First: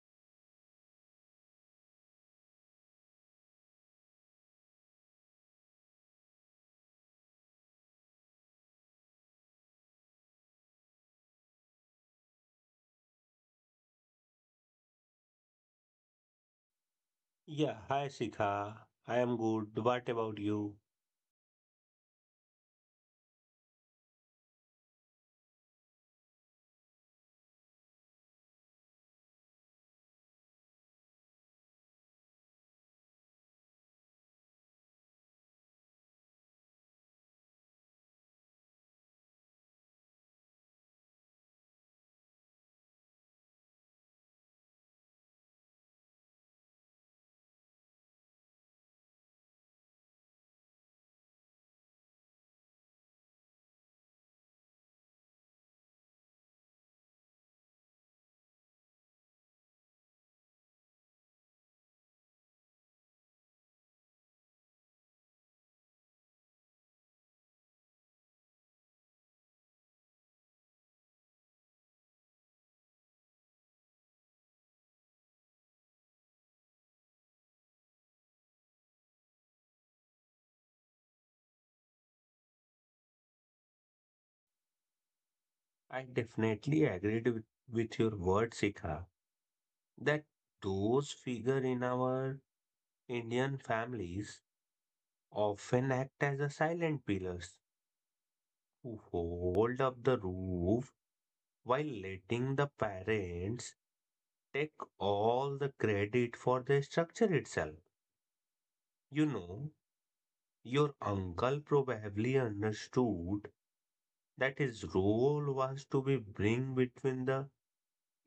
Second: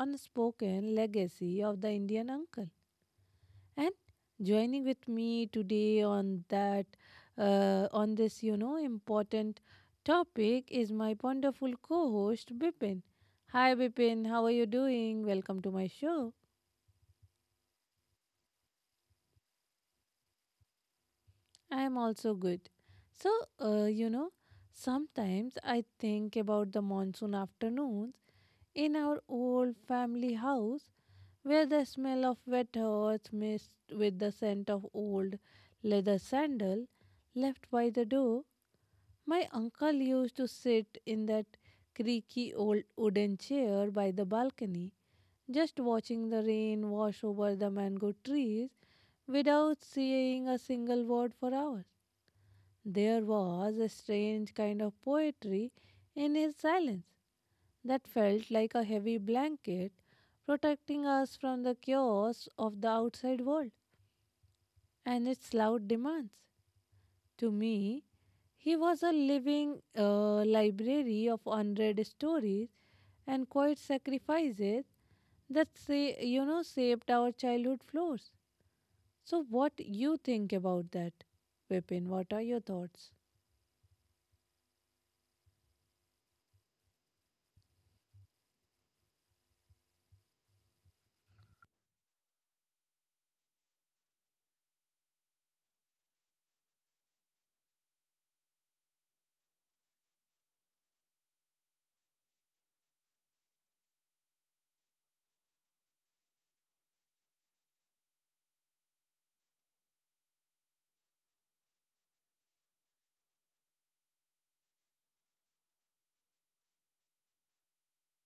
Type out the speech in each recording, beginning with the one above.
unspoken legacy of the Indian uncle. And joining with me today on that, on this, you know, important topic is my wonderful co host, Bipin. Hi, Bipin, how are you doing? Welcome to my show. Yeah, hi Sika. I am good. What about you? I am also good. So, you know, sometimes I think about the monsoon afternoons in our old family house where the smell of wet earth mixed with the scent of old leather sandal left by the door. My uncle used to sit in that creaky old wooden chair by the balcony, just watching the rain wash over the mango trees without saying a single word for hours. There was a strange kind of poetry in his silence that felt like a heavy blanket protecting us from the chaos of the outside world and its loud demands. To me, he was a living library of unread stories and quiet sacrifices that say, you know, shaped our childhood floors. So what you think about that, Vipin? What are your thoughts? I definitely agreed with your word, Sika, that those figure in our Indian families often act as a silent pillars who hold up the roof while letting the parents take all the credit for the structure itself. You know, your uncle probably understood that his role was to be bring between the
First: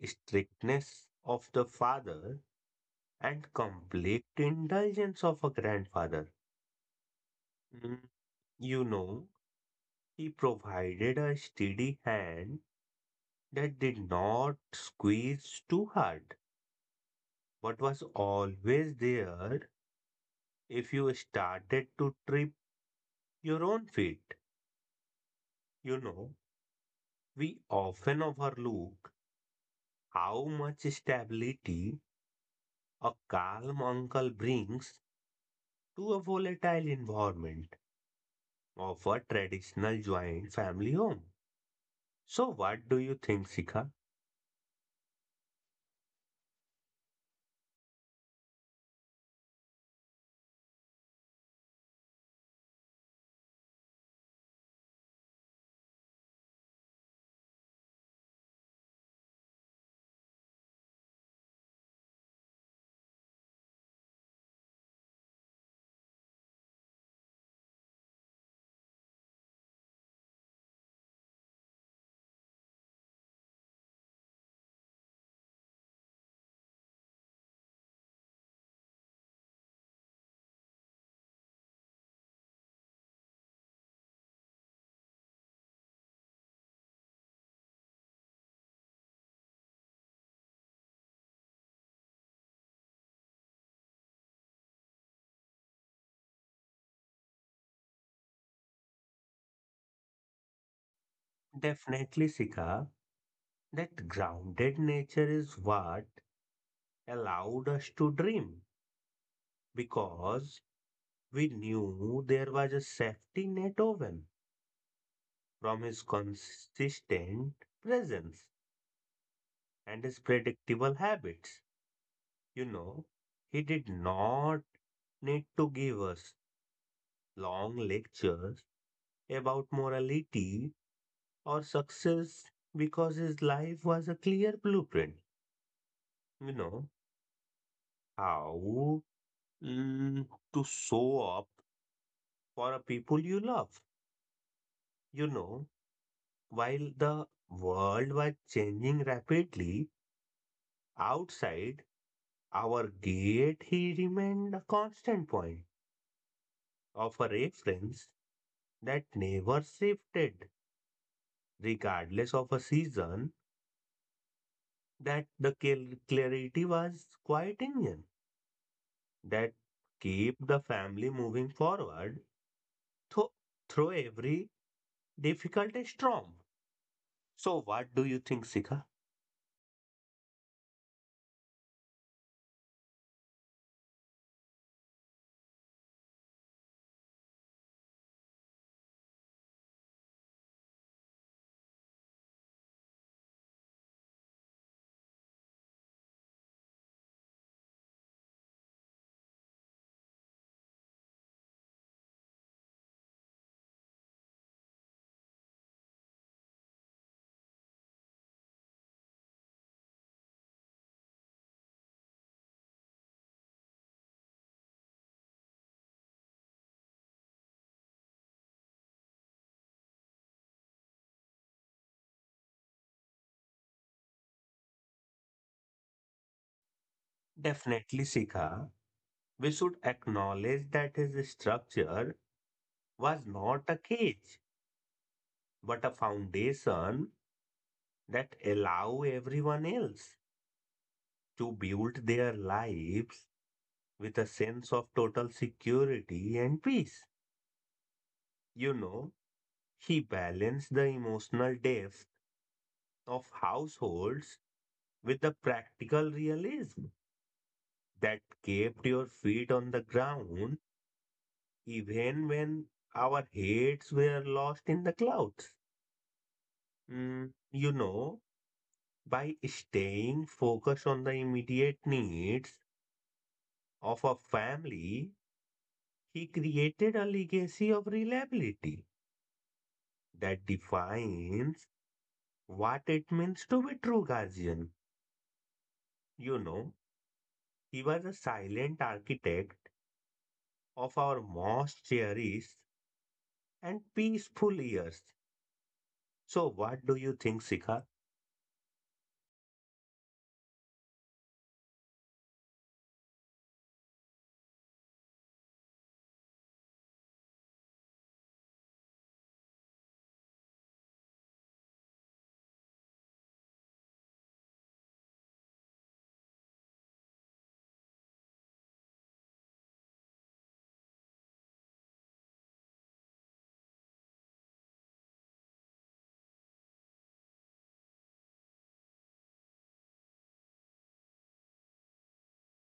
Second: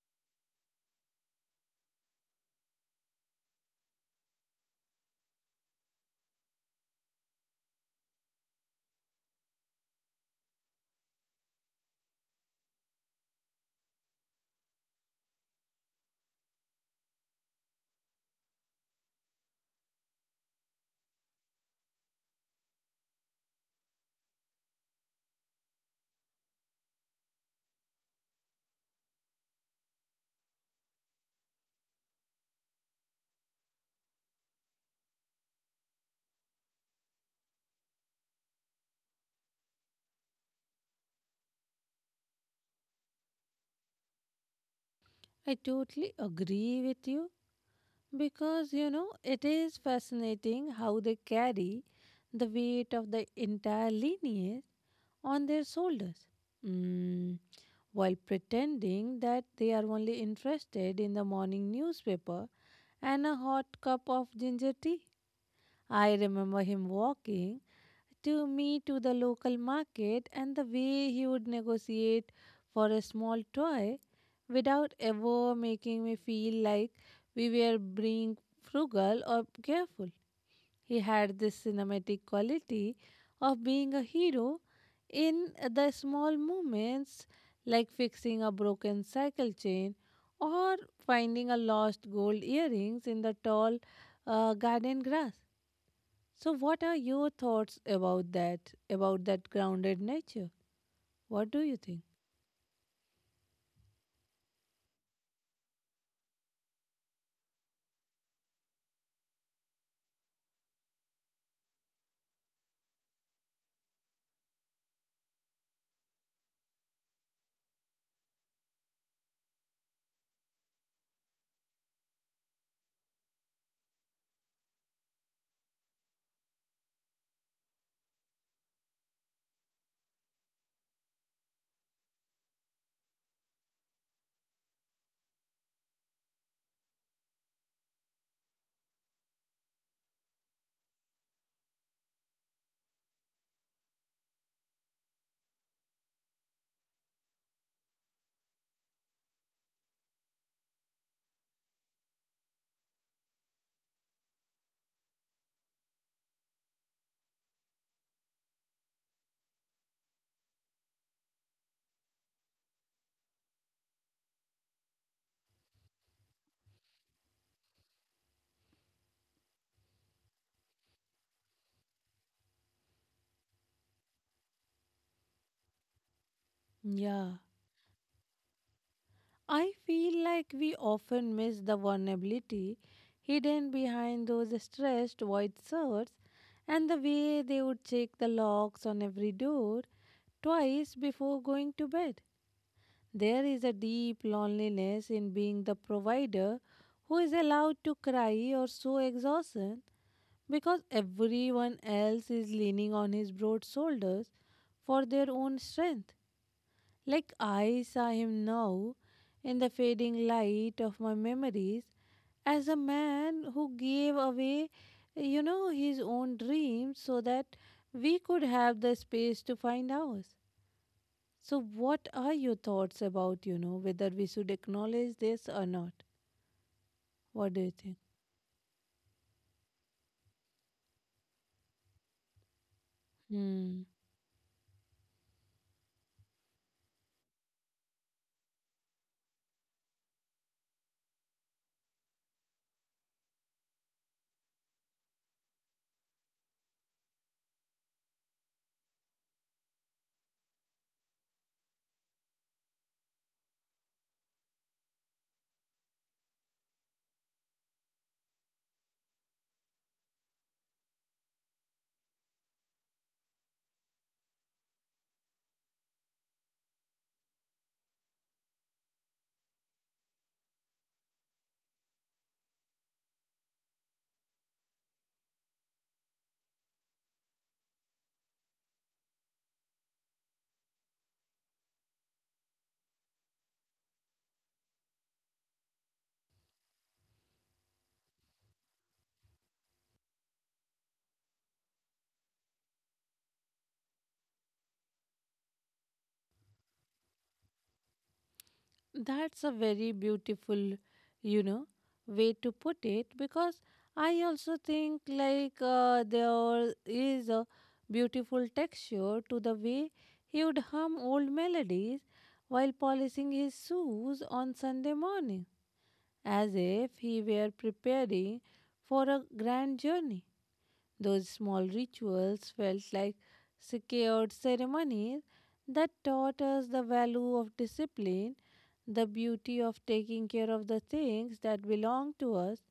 strictness of the father and complete indulgence of a grandfather. Mm, You know, he provided a steady hand that did not squeeze too hard, but was always there if you started to trip your own feet. You know, we often overlook how much stability a calm uncle brings to a volatile environment of a traditional joint family home. So, what do you think, Sika? I totally agree with you, because you know it is fascinating how they carry the weight of the entire lineage on their shoulders, mm, while pretending that they are only interested in the morning newspaper and a hot cup of ginger tea. I remember him walking to me to the local market and the way he would negotiate for a small toy without ever making me feel like we were being frugal or careful. He had this cinematic quality of being a hero in the small moments, like fixing a broken cycle chain or finding a lost gold earrings in the tall garden grass. So, what are your thoughts about that? About that grounded nature? What do you think? Definitely, Sika, that grounded nature is what allowed us to dream because we knew there was a safety net woven from his consistent presence and his predictable habits. You know, he did not need to give us long lectures about morality or success because his life was a clear blueprint. You know how mm, to show up for a people you love. You know, while the world was changing rapidly outside our gate, he remained a constant point of a reference that never shifted, regardless of a season. That the clarity was quite Indian that keep the family moving forward tho- through every difficult storm. Yeah, So, what do you think, Sika? I feel like we often miss the vulnerability hidden behind those stressed white shirts and the way they would check the locks on every door twice before going to bed. There is a deep loneliness in being the provider who is allowed to cry or show exhaustion because everyone else is leaning on his broad shoulders for their own strength. Like I saw him now in the fading light of my memories as a man who gave away, you know, his own dreams so that we could have the space to find ours. So, what are your thoughts about, you know, whether we should acknowledge this or not? What do you think? Definitely, Sika. We should acknowledge that his structure was not a Hmm. cage, but a foundation that allow everyone else to build their lives with a sense of total security and peace. You know, he balanced the emotional depth of households with the practical realism that kept your feet on the ground even when our heads were lost in the clouds. Mm, you know, by staying focused on the immediate needs of a family, he created a legacy of reliability that defines what it means to be true guardian. You know, he was a silent architect of our most cherished and peaceful years. So, what do you think, Sika? That's a very beautiful, you know, way to put it, because I also think like there is a beautiful texture to the way he would hum old melodies while polishing his shoes on Sunday morning, as if he were preparing for a grand journey. Those small rituals felt like secured ceremonies that taught us the value of discipline, the beauty of taking care of the things that belong to us.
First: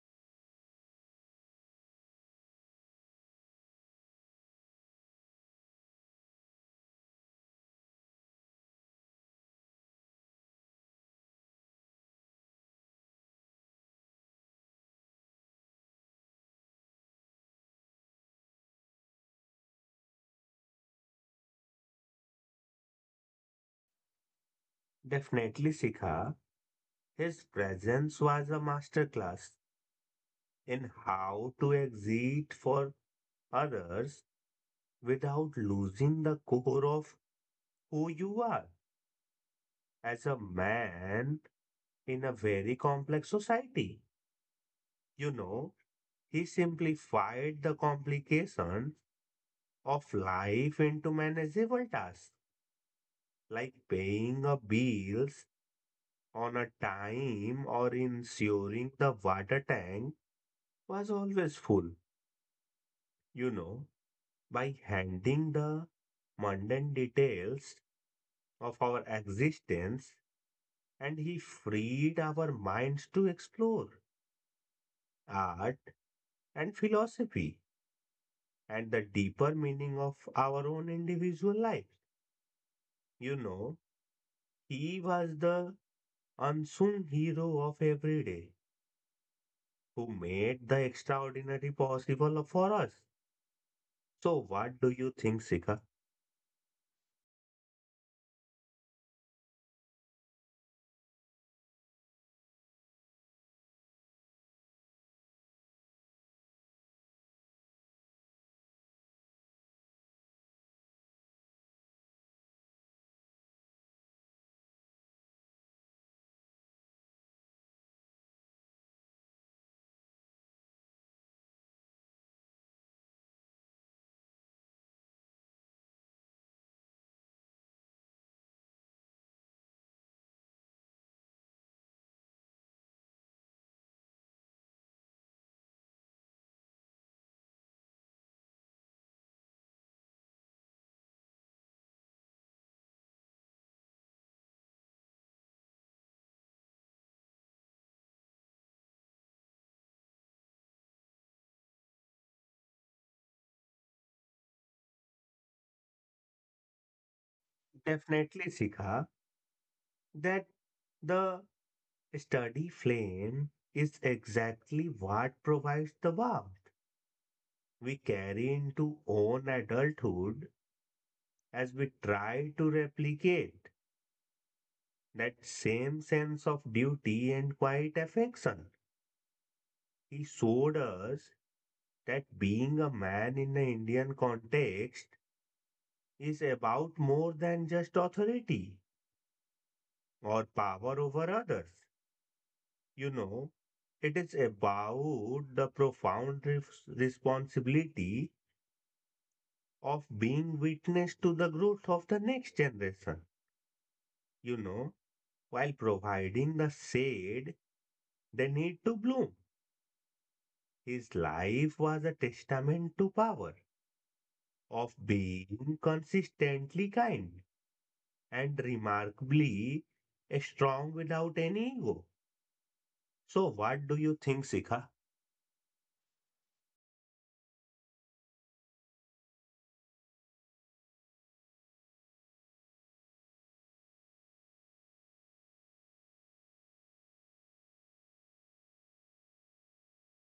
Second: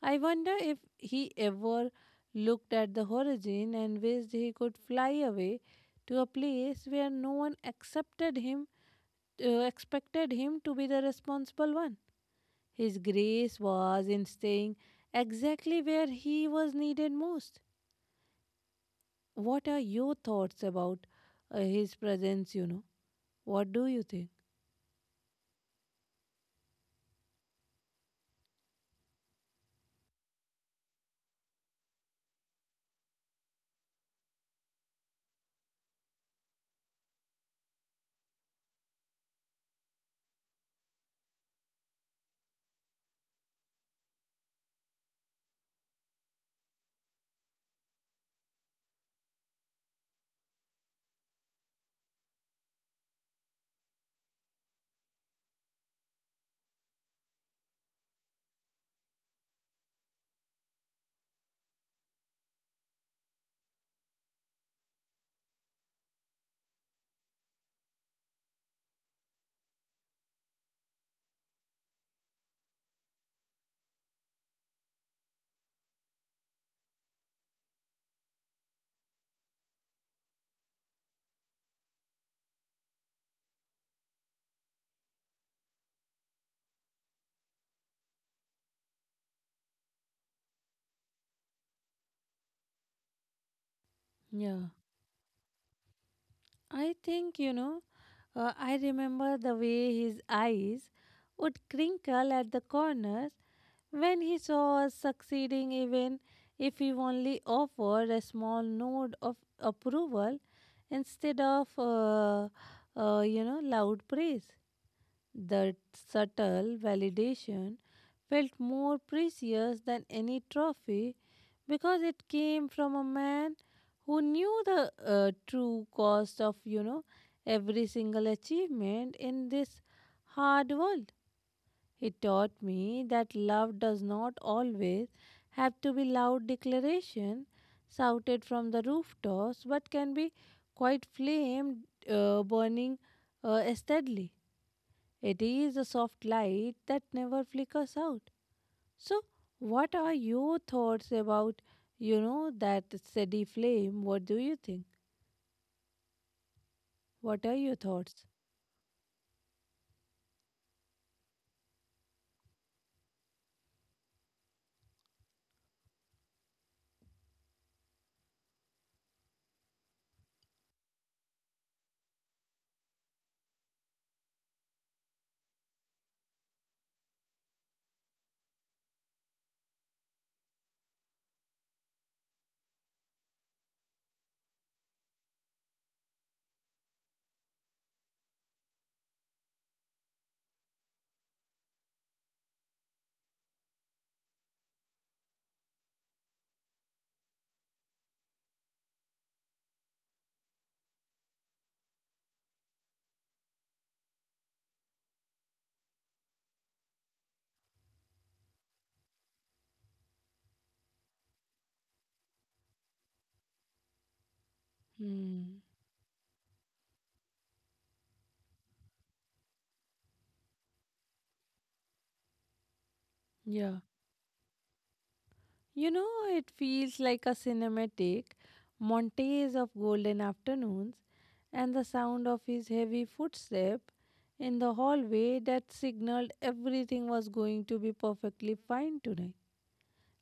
I wonder if he ever looked at the horizon and wished he could fly away to a place where no one accepted him expected him to be the responsible one. His grace was in staying exactly where he was needed most. What are your thoughts about his presence, you know? What do you think? Definitely, Sika. His presence was a masterclass in how to exit for others without losing the core of who you are as a man in a very complex society. You know, he simplified the complication of life into manageable tasks like paying a bills on a time or ensuring the water tank was always full, you know, by handing the mundane details of our existence, and he freed our minds to explore art and philosophy and the deeper meaning of our own individual lives. You know, he was the unsung hero of every day who made the extraordinary possible for us. So, Yeah. what do you think, Sika? I think, you know, I remember the way his eyes would crinkle at the corners when he saw us succeeding, even if he only offered a small nod of approval instead of, you know, loud praise. That subtle validation felt more precious than any trophy because it came from a man who knew the true cost of, you know, every single achievement in this hard world. He taught me that love does not always have to be loud declaration shouted from the rooftops, but can be quite flame burning steadily. It is a soft light that never flickers out. So, what are your thoughts about, you know, that steady flame? What do you think? What are your thoughts? Definitely, Sika, that the Study flame is exactly what provides the warmth we carry into own adulthood as we try to replicate that same sense of duty and quiet affection. He showed us that being a man in the Indian context is about more than just authority or power over others. You know, it is about the profound responsibility of being witness to the growth of the next generation, you know, while providing the shade they need to bloom. His life was a testament to power of Hmm. being consistently kind and remarkably strong without any ego. So, Yeah. what do you think, Sikha? You know, it feels like a cinematic montage of golden afternoons and the sound of his heavy footstep in the hallway that signaled everything was going to be perfectly fine tonight.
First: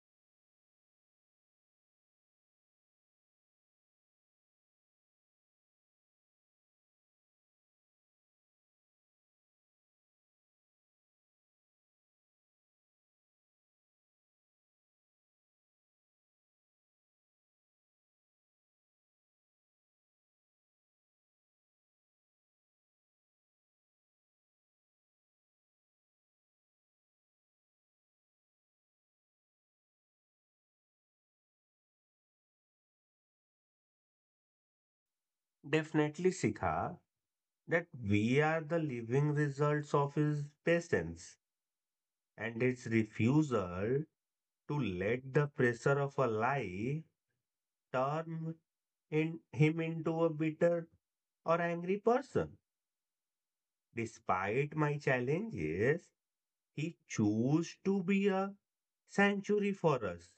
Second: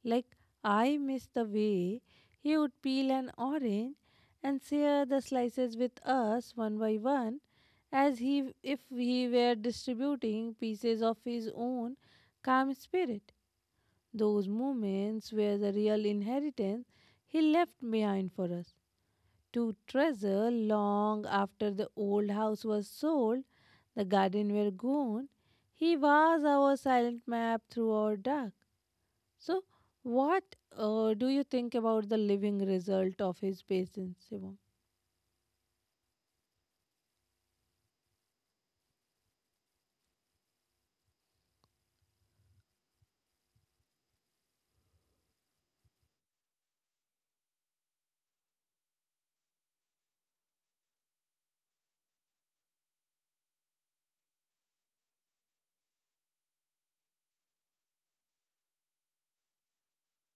Like I miss the way he would peel an orange and share the slices with us one by one, as he if he were distributing pieces of his own calm spirit. Those moments were the real inheritance he left behind for us to treasure long after the old house was sold, the garden were gone. He was our silent map through our dark, so, what do you think about the living result of his patience, Shivam? Definitely, Sikha, that we are the living results of his patience and his refusal to let the pressure of a life turn in him into a bitter or angry person. Despite my challenges, he chose to be a sanctuary for us,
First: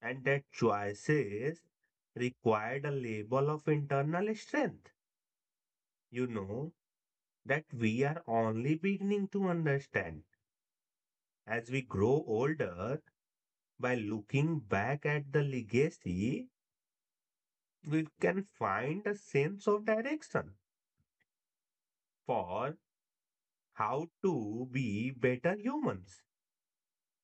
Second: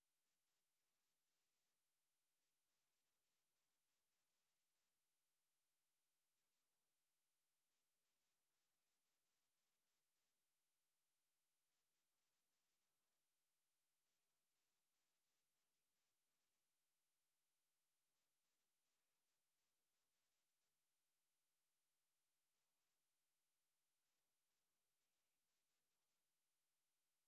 and that choices required a level of internal strength. You know, that we are only beginning to understand as we grow older. By looking back at the legacy we can find a sense of direction for how to be better humans,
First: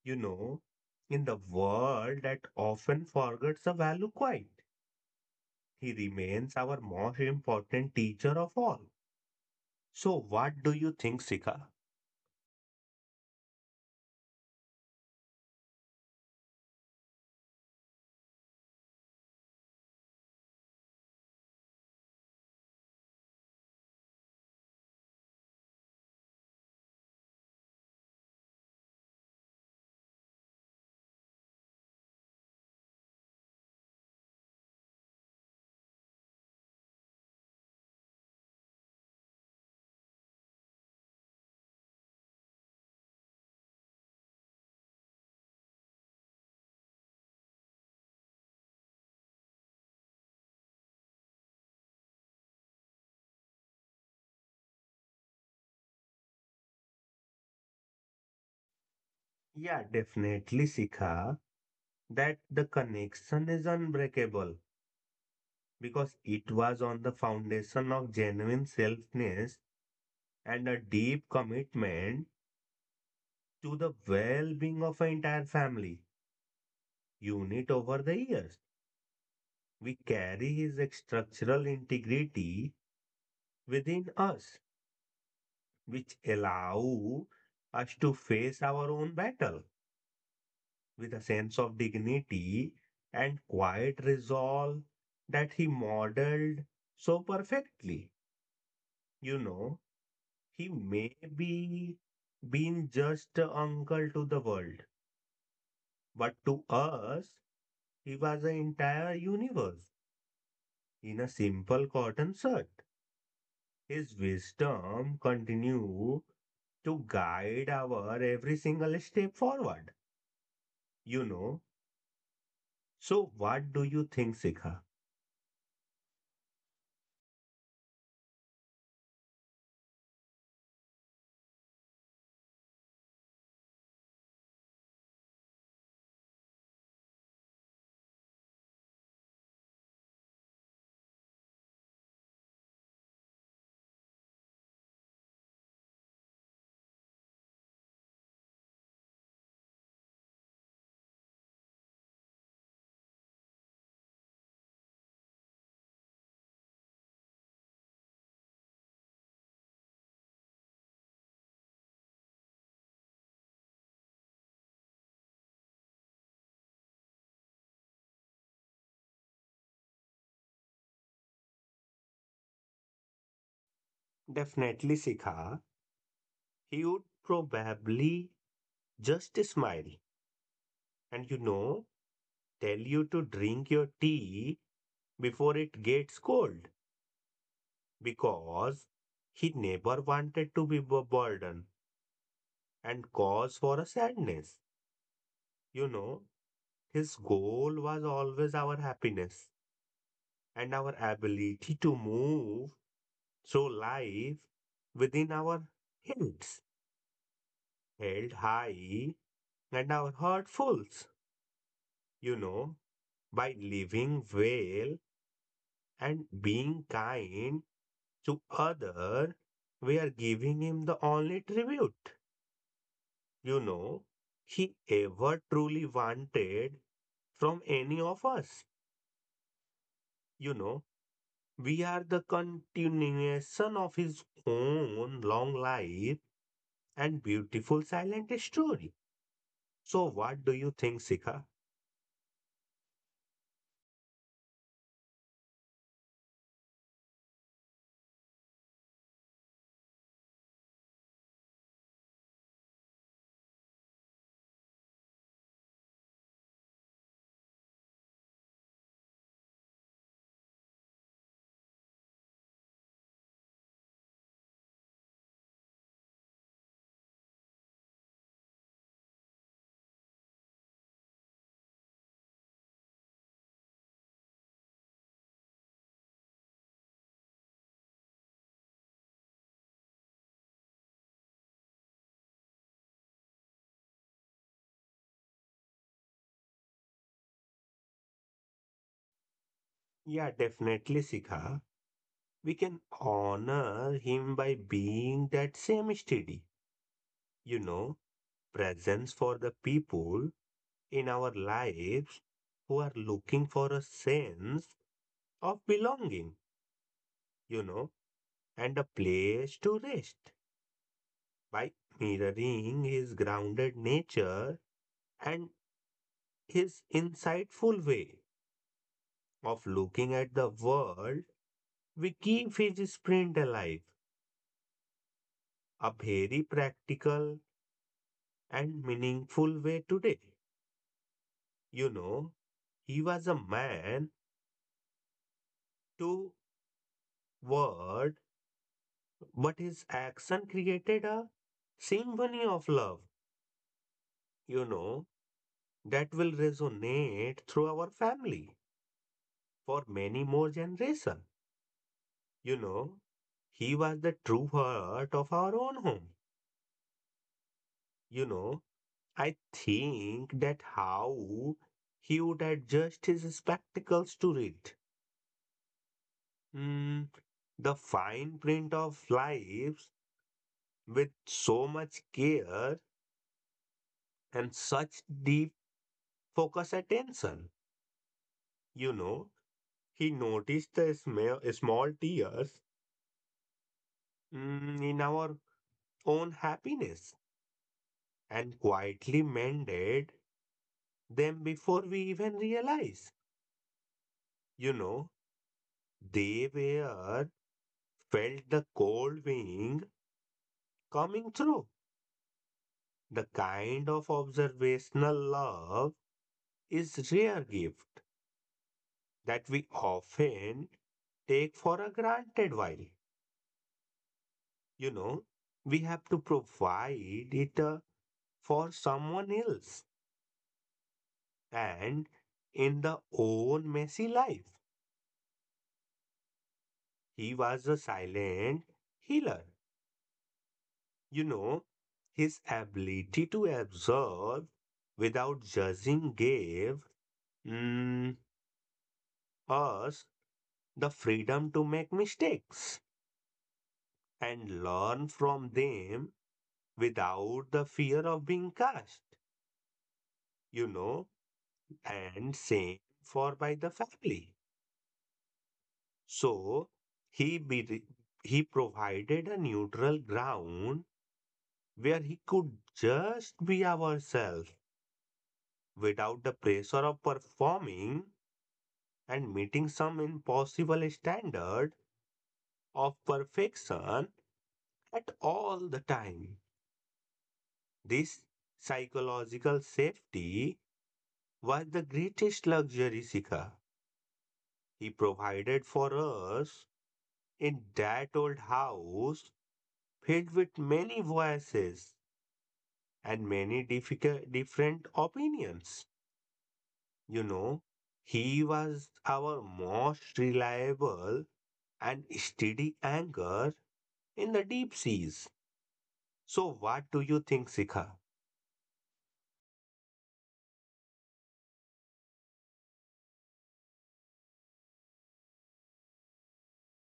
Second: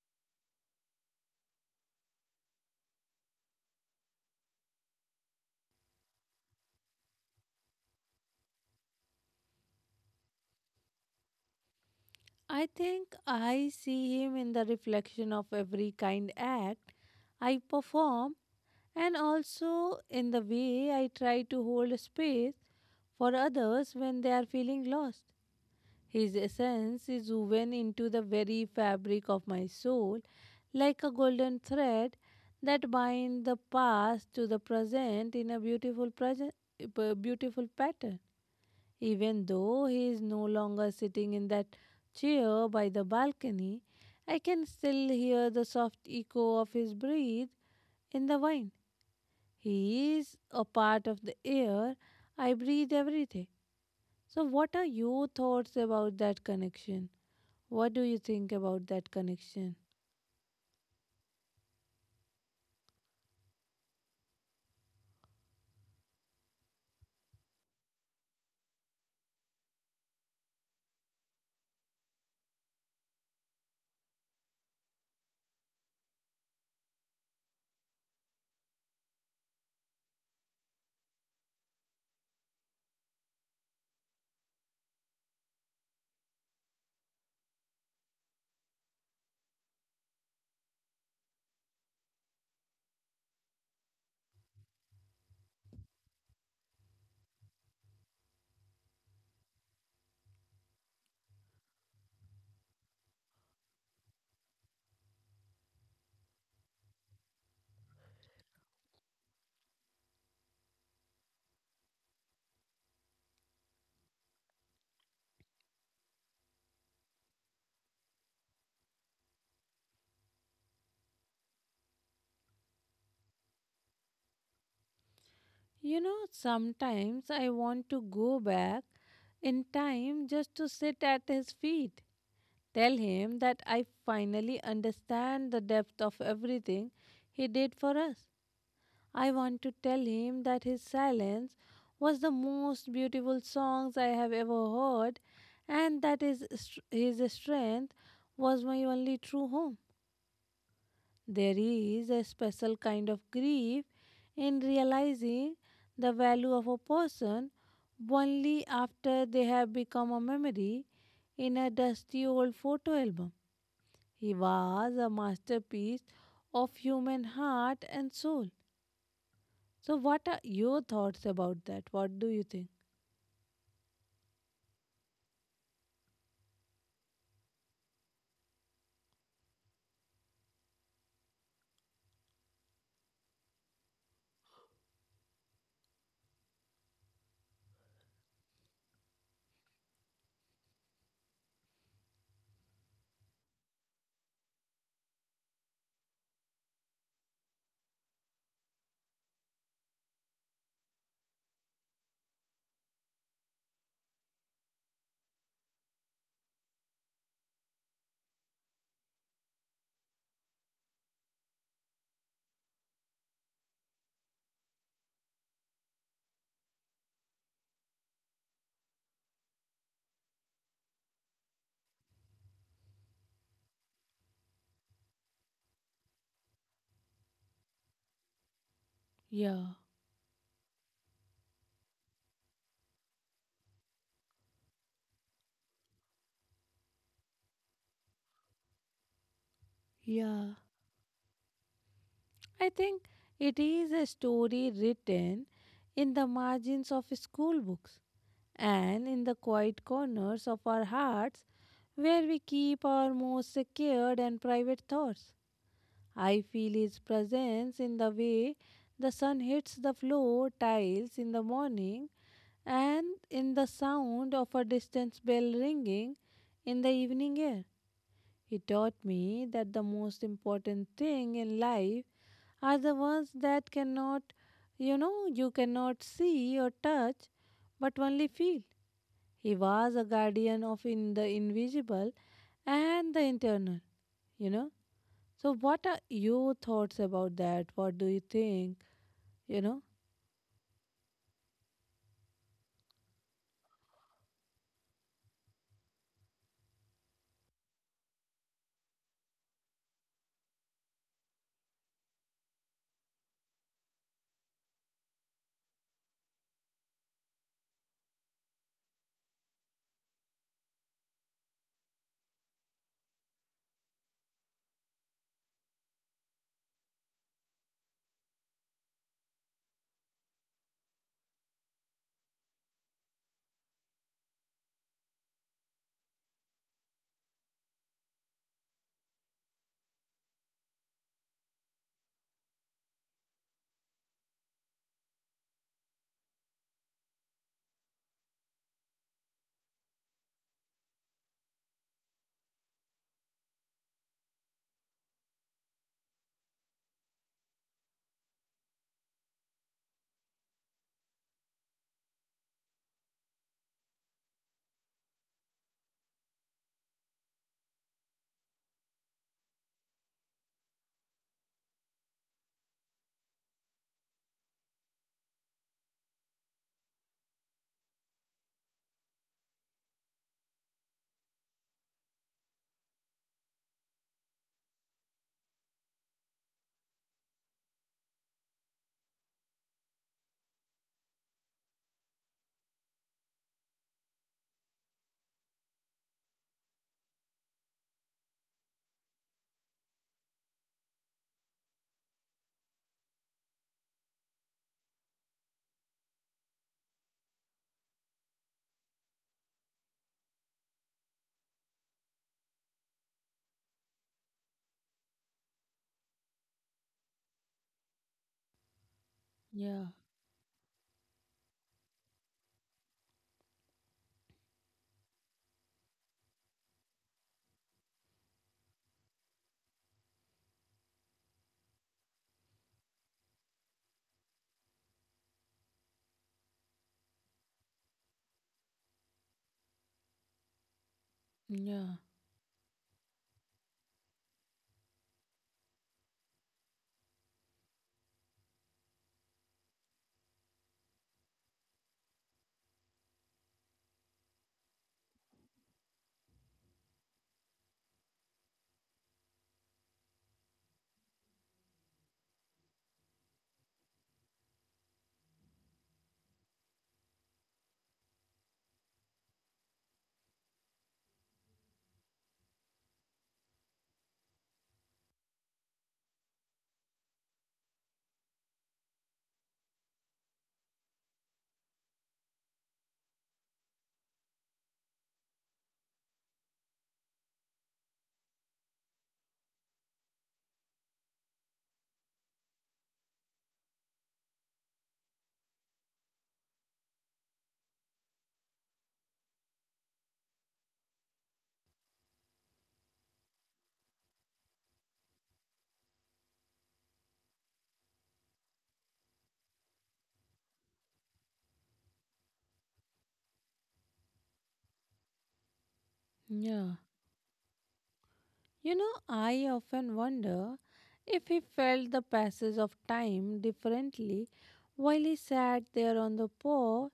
you know, in the world that often forgets the value quite. He remains our most important teacher of all. So, what do you think, Sika? I think I see him in the reflection of every kind act I perform and also in the way I try to hold space for others when they are feeling lost. His essence is woven into the very fabric of my soul, like a golden thread that binds the past to the present in a beautiful present, beautiful pattern. Even though he is no longer sitting in that chair by the balcony, I can still hear the soft echo of his breath in the wind. He is a part of the air I breathe every day. So, what are your thoughts about that connection? What do you think about that connection? Yeah, definitely, Sika, that the connection is unbreakable because it was on the foundation of genuine selfness and a deep commitment to the well being of an entire family unit over the years. We carry his structural integrity within us, which allow us to face our own battle with a sense of dignity and quiet resolve that he modeled so perfectly. You know, he may be been just a uncle to the world, but to us, he was an entire universe in a simple cotton shirt. His wisdom continued to guide our every single step forward, you know. So, what do you think, Sikha? You know, sometimes I want to go back in time just to sit at his feet, tell him that I finally understand the depth of everything he did for us. I want to tell him that his silence was the most beautiful songs I have ever heard and that his strength was my only true home. There is a special kind of grief in realizing the value of a person only after they have become a memory in a dusty old photo album. He was a masterpiece of human heart and soul. So, what are your thoughts about that? What do you think? Definitely, Sikha. He would probably just smile and, you know, tell you to drink your tea before it gets cold because he never wanted to be a burden and cause for a sadness. You know, his goal was always our happiness and our ability to move. So life within our heads held high and our heart full, you know, by living well and being kind to other, we are giving him the only tribute, you know, he ever truly wanted from any of us. Yeah, You know, we are the continuation of his own long life and beautiful silent story. So, what yeah. do you think, Sika? I think it is a story written in the margins of school books and in the quiet corners of our hearts where we keep our most secured and private thoughts. I feel his presence in the way the sun hits the floor tiles in the morning and in the sound of a distant bell ringing in the evening air. He taught me that the most important thing in life are the ones that cannot, you know, you cannot see or touch, but only feel. He was a guardian of in the invisible and the internal, you know. So, what are your thoughts about that? What do you think, you know? Yeah, definitely, Sika. We can honor him by being that same steady, you know, presence for the people in our lives who are looking for a sense of belonging, you know, and a place to rest. By mirroring his grounded nature and his insightful way of looking at the world, we keep his sprint alive a very practical and meaningful way today. You know, he was a man to word, but his action created a symphony of love, you know, that will resonate through our family for many more generations. You know, he was the true heart of our own home. You know, I think that how he would adjust his spectacles to read. Hmm. The fine print of lives with so much care and such deep focus attention. You know, he noticed the small, small tears in our own happiness and quietly mended them before we even realize. You know, they were felt the cold wind coming through. The kind of observational love is rare gift that we Yeah, often take for a granted while, you know, we have to provide it for someone else, and in the own messy life he was a silent healer, you know. yeah, His ability to observe without judging gave mm, us the freedom to make mistakes and learn from them without the fear of being cast, you know, and same for by the family. So he be, he provided a neutral ground where he could just be ourselves without the pressure of performing and meeting some impossible standard of perfection at all the time. This psychological safety was the greatest luxury, Sika, he provided for us in that old house filled with many voices and many difficult, different opinions. You know, he was our most reliable and steady anchor in the deep seas. So, yeah. what do you think, Sikha? You know, I often wonder if he felt the passage of time differently while he sat there on the porch,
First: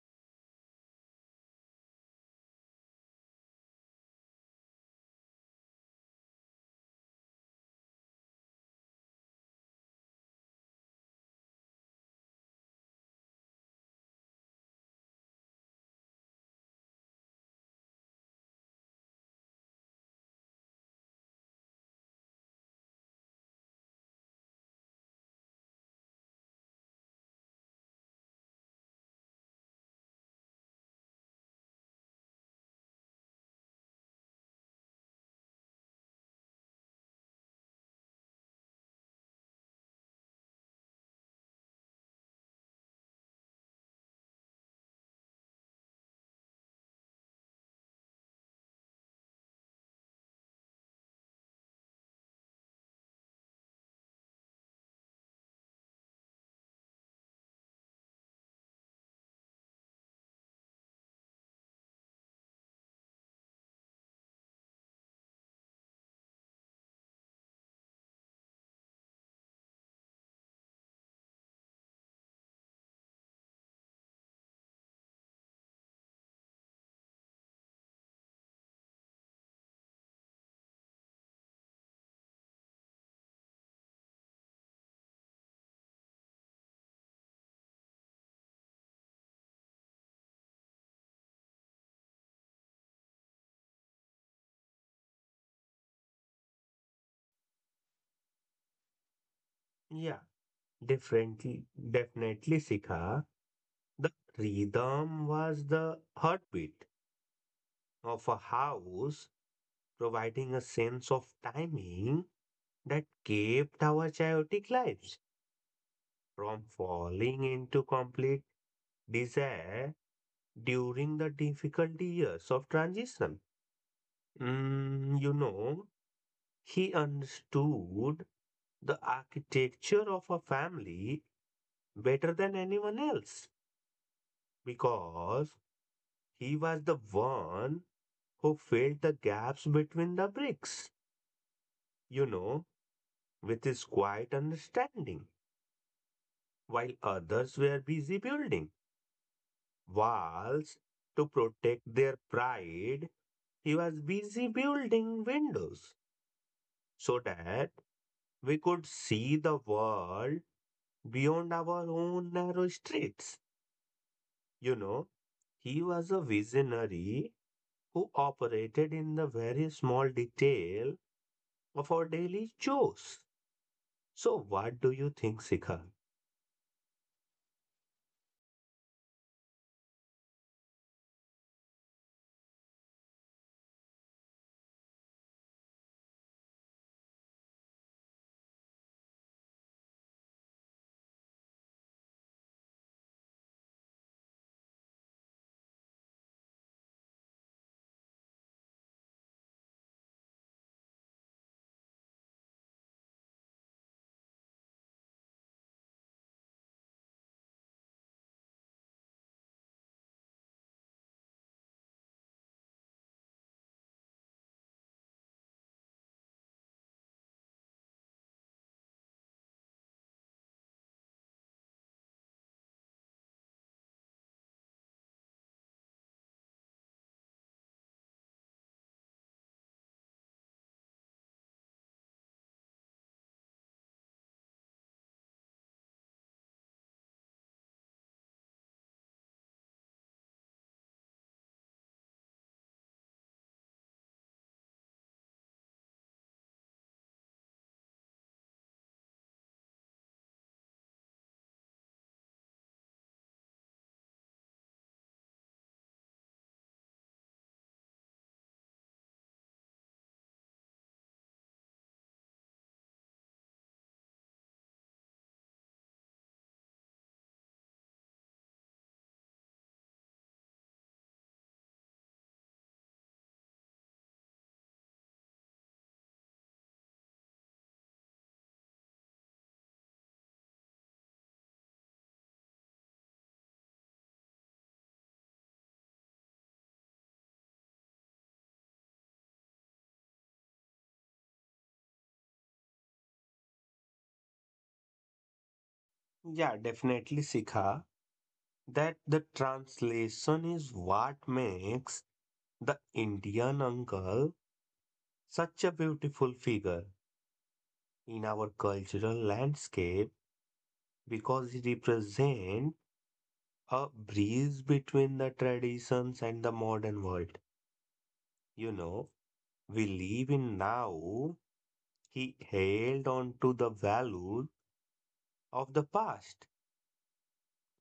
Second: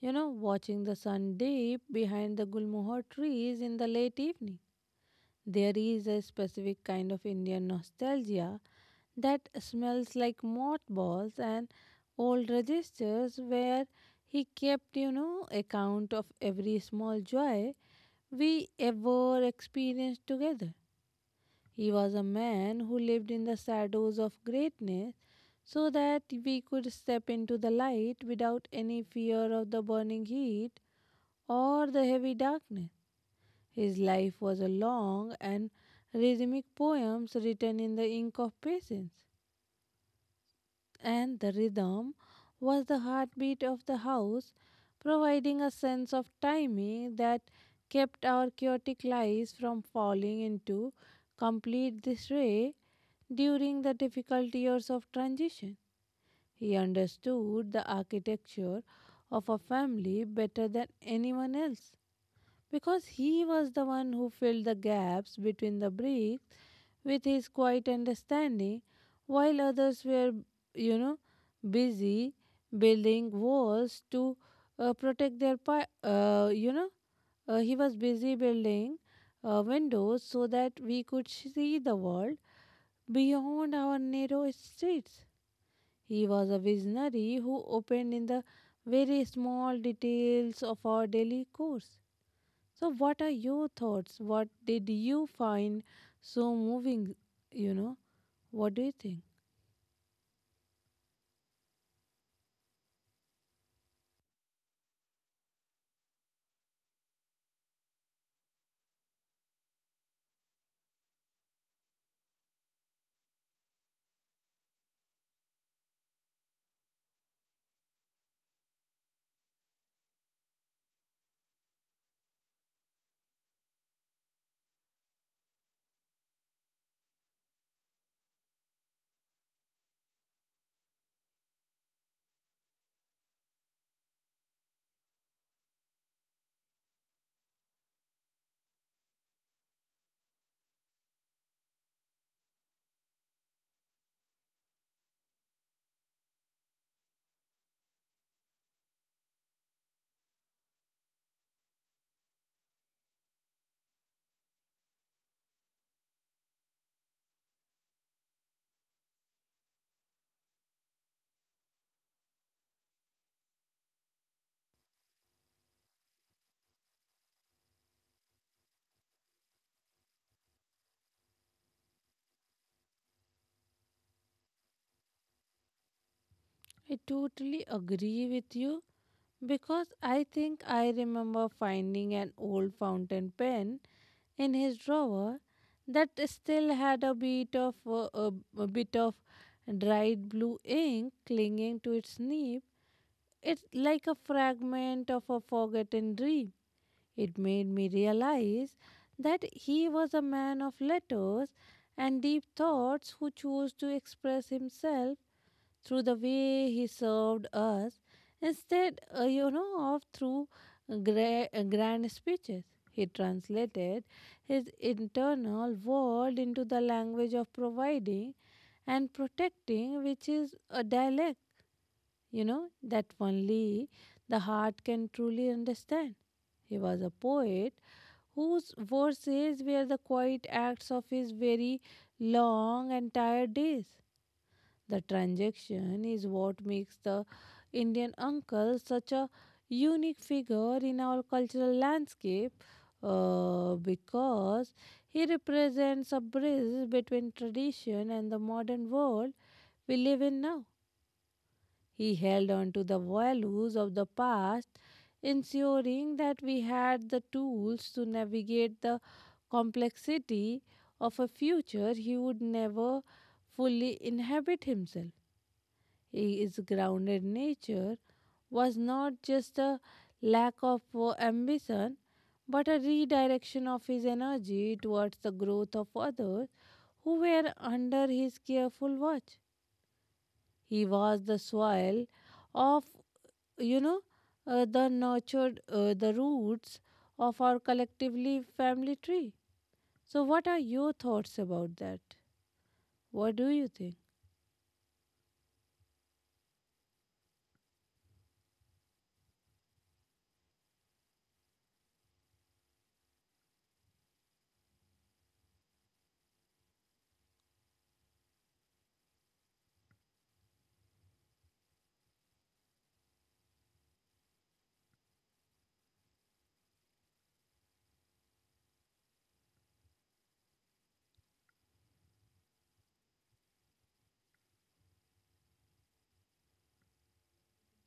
you know, watching the sun dip behind the gulmohar trees in the late evening. There is a specific kind of Indian nostalgia that smells like mothballs and old registers where he kept, you know, account of every small joy we ever experienced together. He was a man who lived in the shadows of greatness so that we could step into the light without any fear of the burning heat or the heavy darkness. His life was a long and rhythmic poems written in the ink of patience, and the rhythm was the heartbeat of the house, providing a sense of timing that kept our chaotic lives from falling into complete disarray during the difficult years of transition. He understood the architecture of a family better than anyone else because he was the one who filled the gaps between the bricks with his quiet understanding while others were, you know, busy building walls to protect their you know, he was busy building windows so that we could see the world beyond our narrow streets. He was a visionary who opened in the very small details of our daily course. So, what are your thoughts? What did you find so moving? You know, what do you think? Yeah, definitely, definitely, Sikha. The rhythm was the heartbeat of a house, providing a sense of timing that kept our chaotic lives from falling into complete despair during the difficult years of transition. Mm, you know, he understood the architecture of a family better than anyone else because he was the one who filled the gaps between the bricks, you know, with his quiet understanding, while others were busy building walls to protect their pride. He was busy building windows so that we could see the world beyond our own narrow streets. You know, he was a visionary who operated in the very small detail of our daily chores. So, what do you think, Sikha? I totally agree with you because I think I remember finding an old fountain pen in his drawer that still had a bit of a bit of dried blue ink clinging to its nib. It's like a fragment of a forgotten dream. It made me realize that he was a man of letters and deep thoughts who chose to express himself through the way he served us instead, you know, of through grand speeches. He translated his internal world into the language of providing and protecting, which is a dialect, you know, that only the heart can truly understand. He was a poet whose verses were the quiet acts of his very long and tired days. The transaction is what makes the Indian uncle such a unique figure in our cultural landscape, because he represents a bridge between tradition and the modern world we live in now. He held on to the values of the past, ensuring that we had the tools to navigate the complexity of a future he would never fully inhabit himself. His grounded nature was not just a lack of ambition, but a redirection of his energy towards the growth of others who were under his careful watch. He was the soil of, you know, the nurtured, the roots of our collectively family tree. So, what are your thoughts about that? What do you think? Yeah, definitely, Sikha, that the translation is what makes the Indian uncle such a beautiful figure in our cultural landscape because he represents a breeze between the traditions and the modern world, you know, we live in now. He held on to the values of the past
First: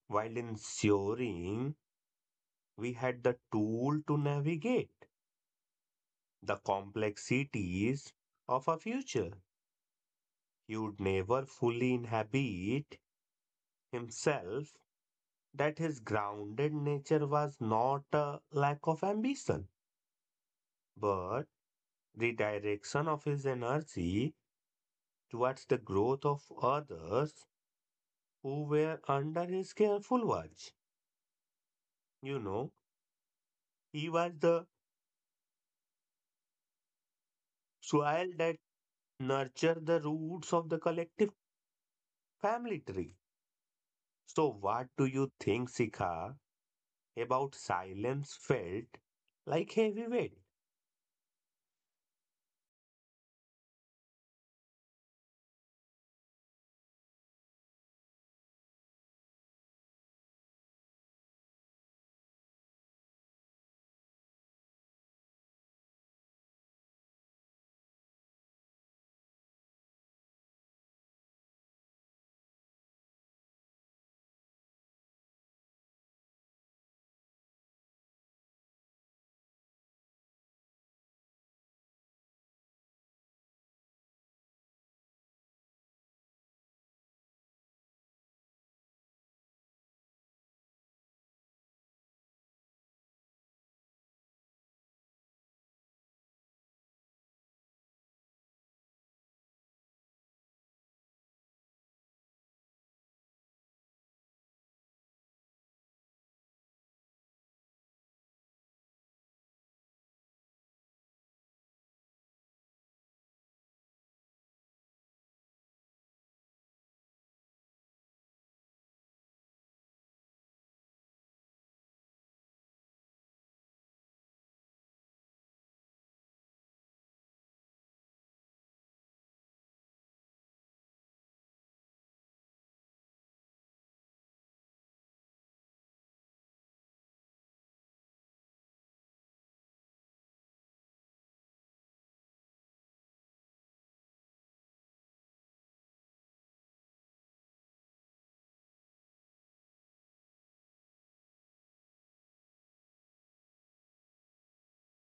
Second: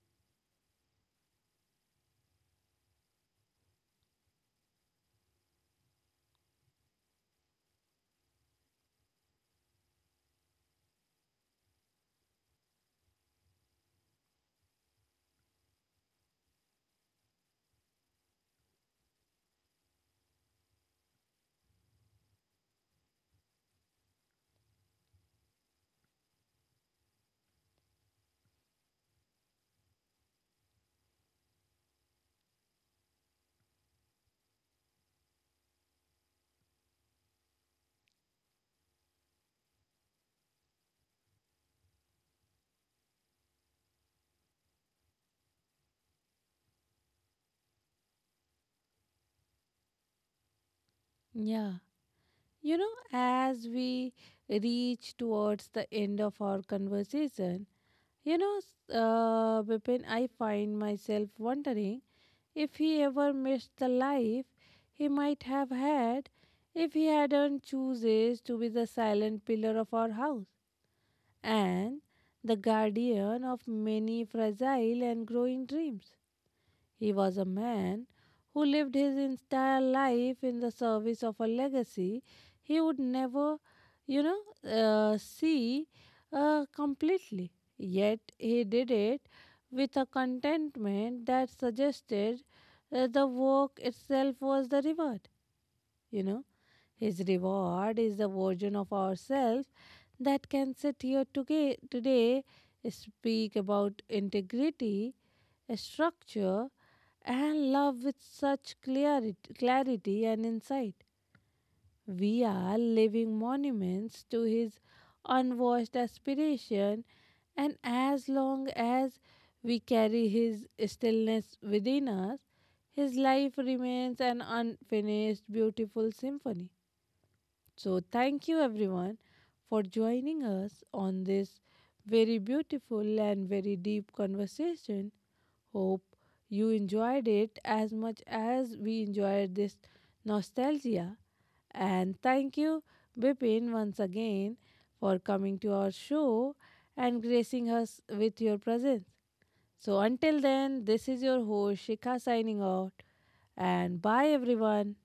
while ensuring we had the tool to navigate the complexities of a future. He would never fully inhabit himself that his grounded nature was not a lack of ambition, but the direction of his energy towards the growth of others who were under his careful watch. You know, he was the soil that nurtured the roots of the collective family tree. So, what do you think, Sikha, about silence felt like heavy weight Yeah. You know, as we reach towards the end of our conversation, you know, Bipin, I find myself wondering if he ever missed the life he might have had if he hadn't chooses to be the silent pillar of our house and the guardian of many fragile and growing dreams. He was a man who lived his entire life in the service of a legacy he would never, you know, see completely. Yet he did it with a contentment that suggested the work itself was the reward. You know, his reward is the version of ourselves that can sit here today, speak about integrity, a structure, and love with such clarity and insight. We are living monuments to his unwashed aspiration, and as long as we carry his stillness within us, his life remains an unfinished, beautiful symphony. So, thank you everyone for joining us on this very beautiful and very deep conversation. Hope you enjoyed it as much as we enjoyed this nostalgia. And thank you, Bipin, once again for coming to our show and gracing us with your presence. So, until then, this is your host Shikha signing out, and bye everyone.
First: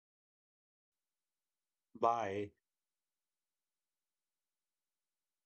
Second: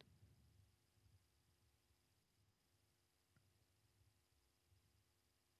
by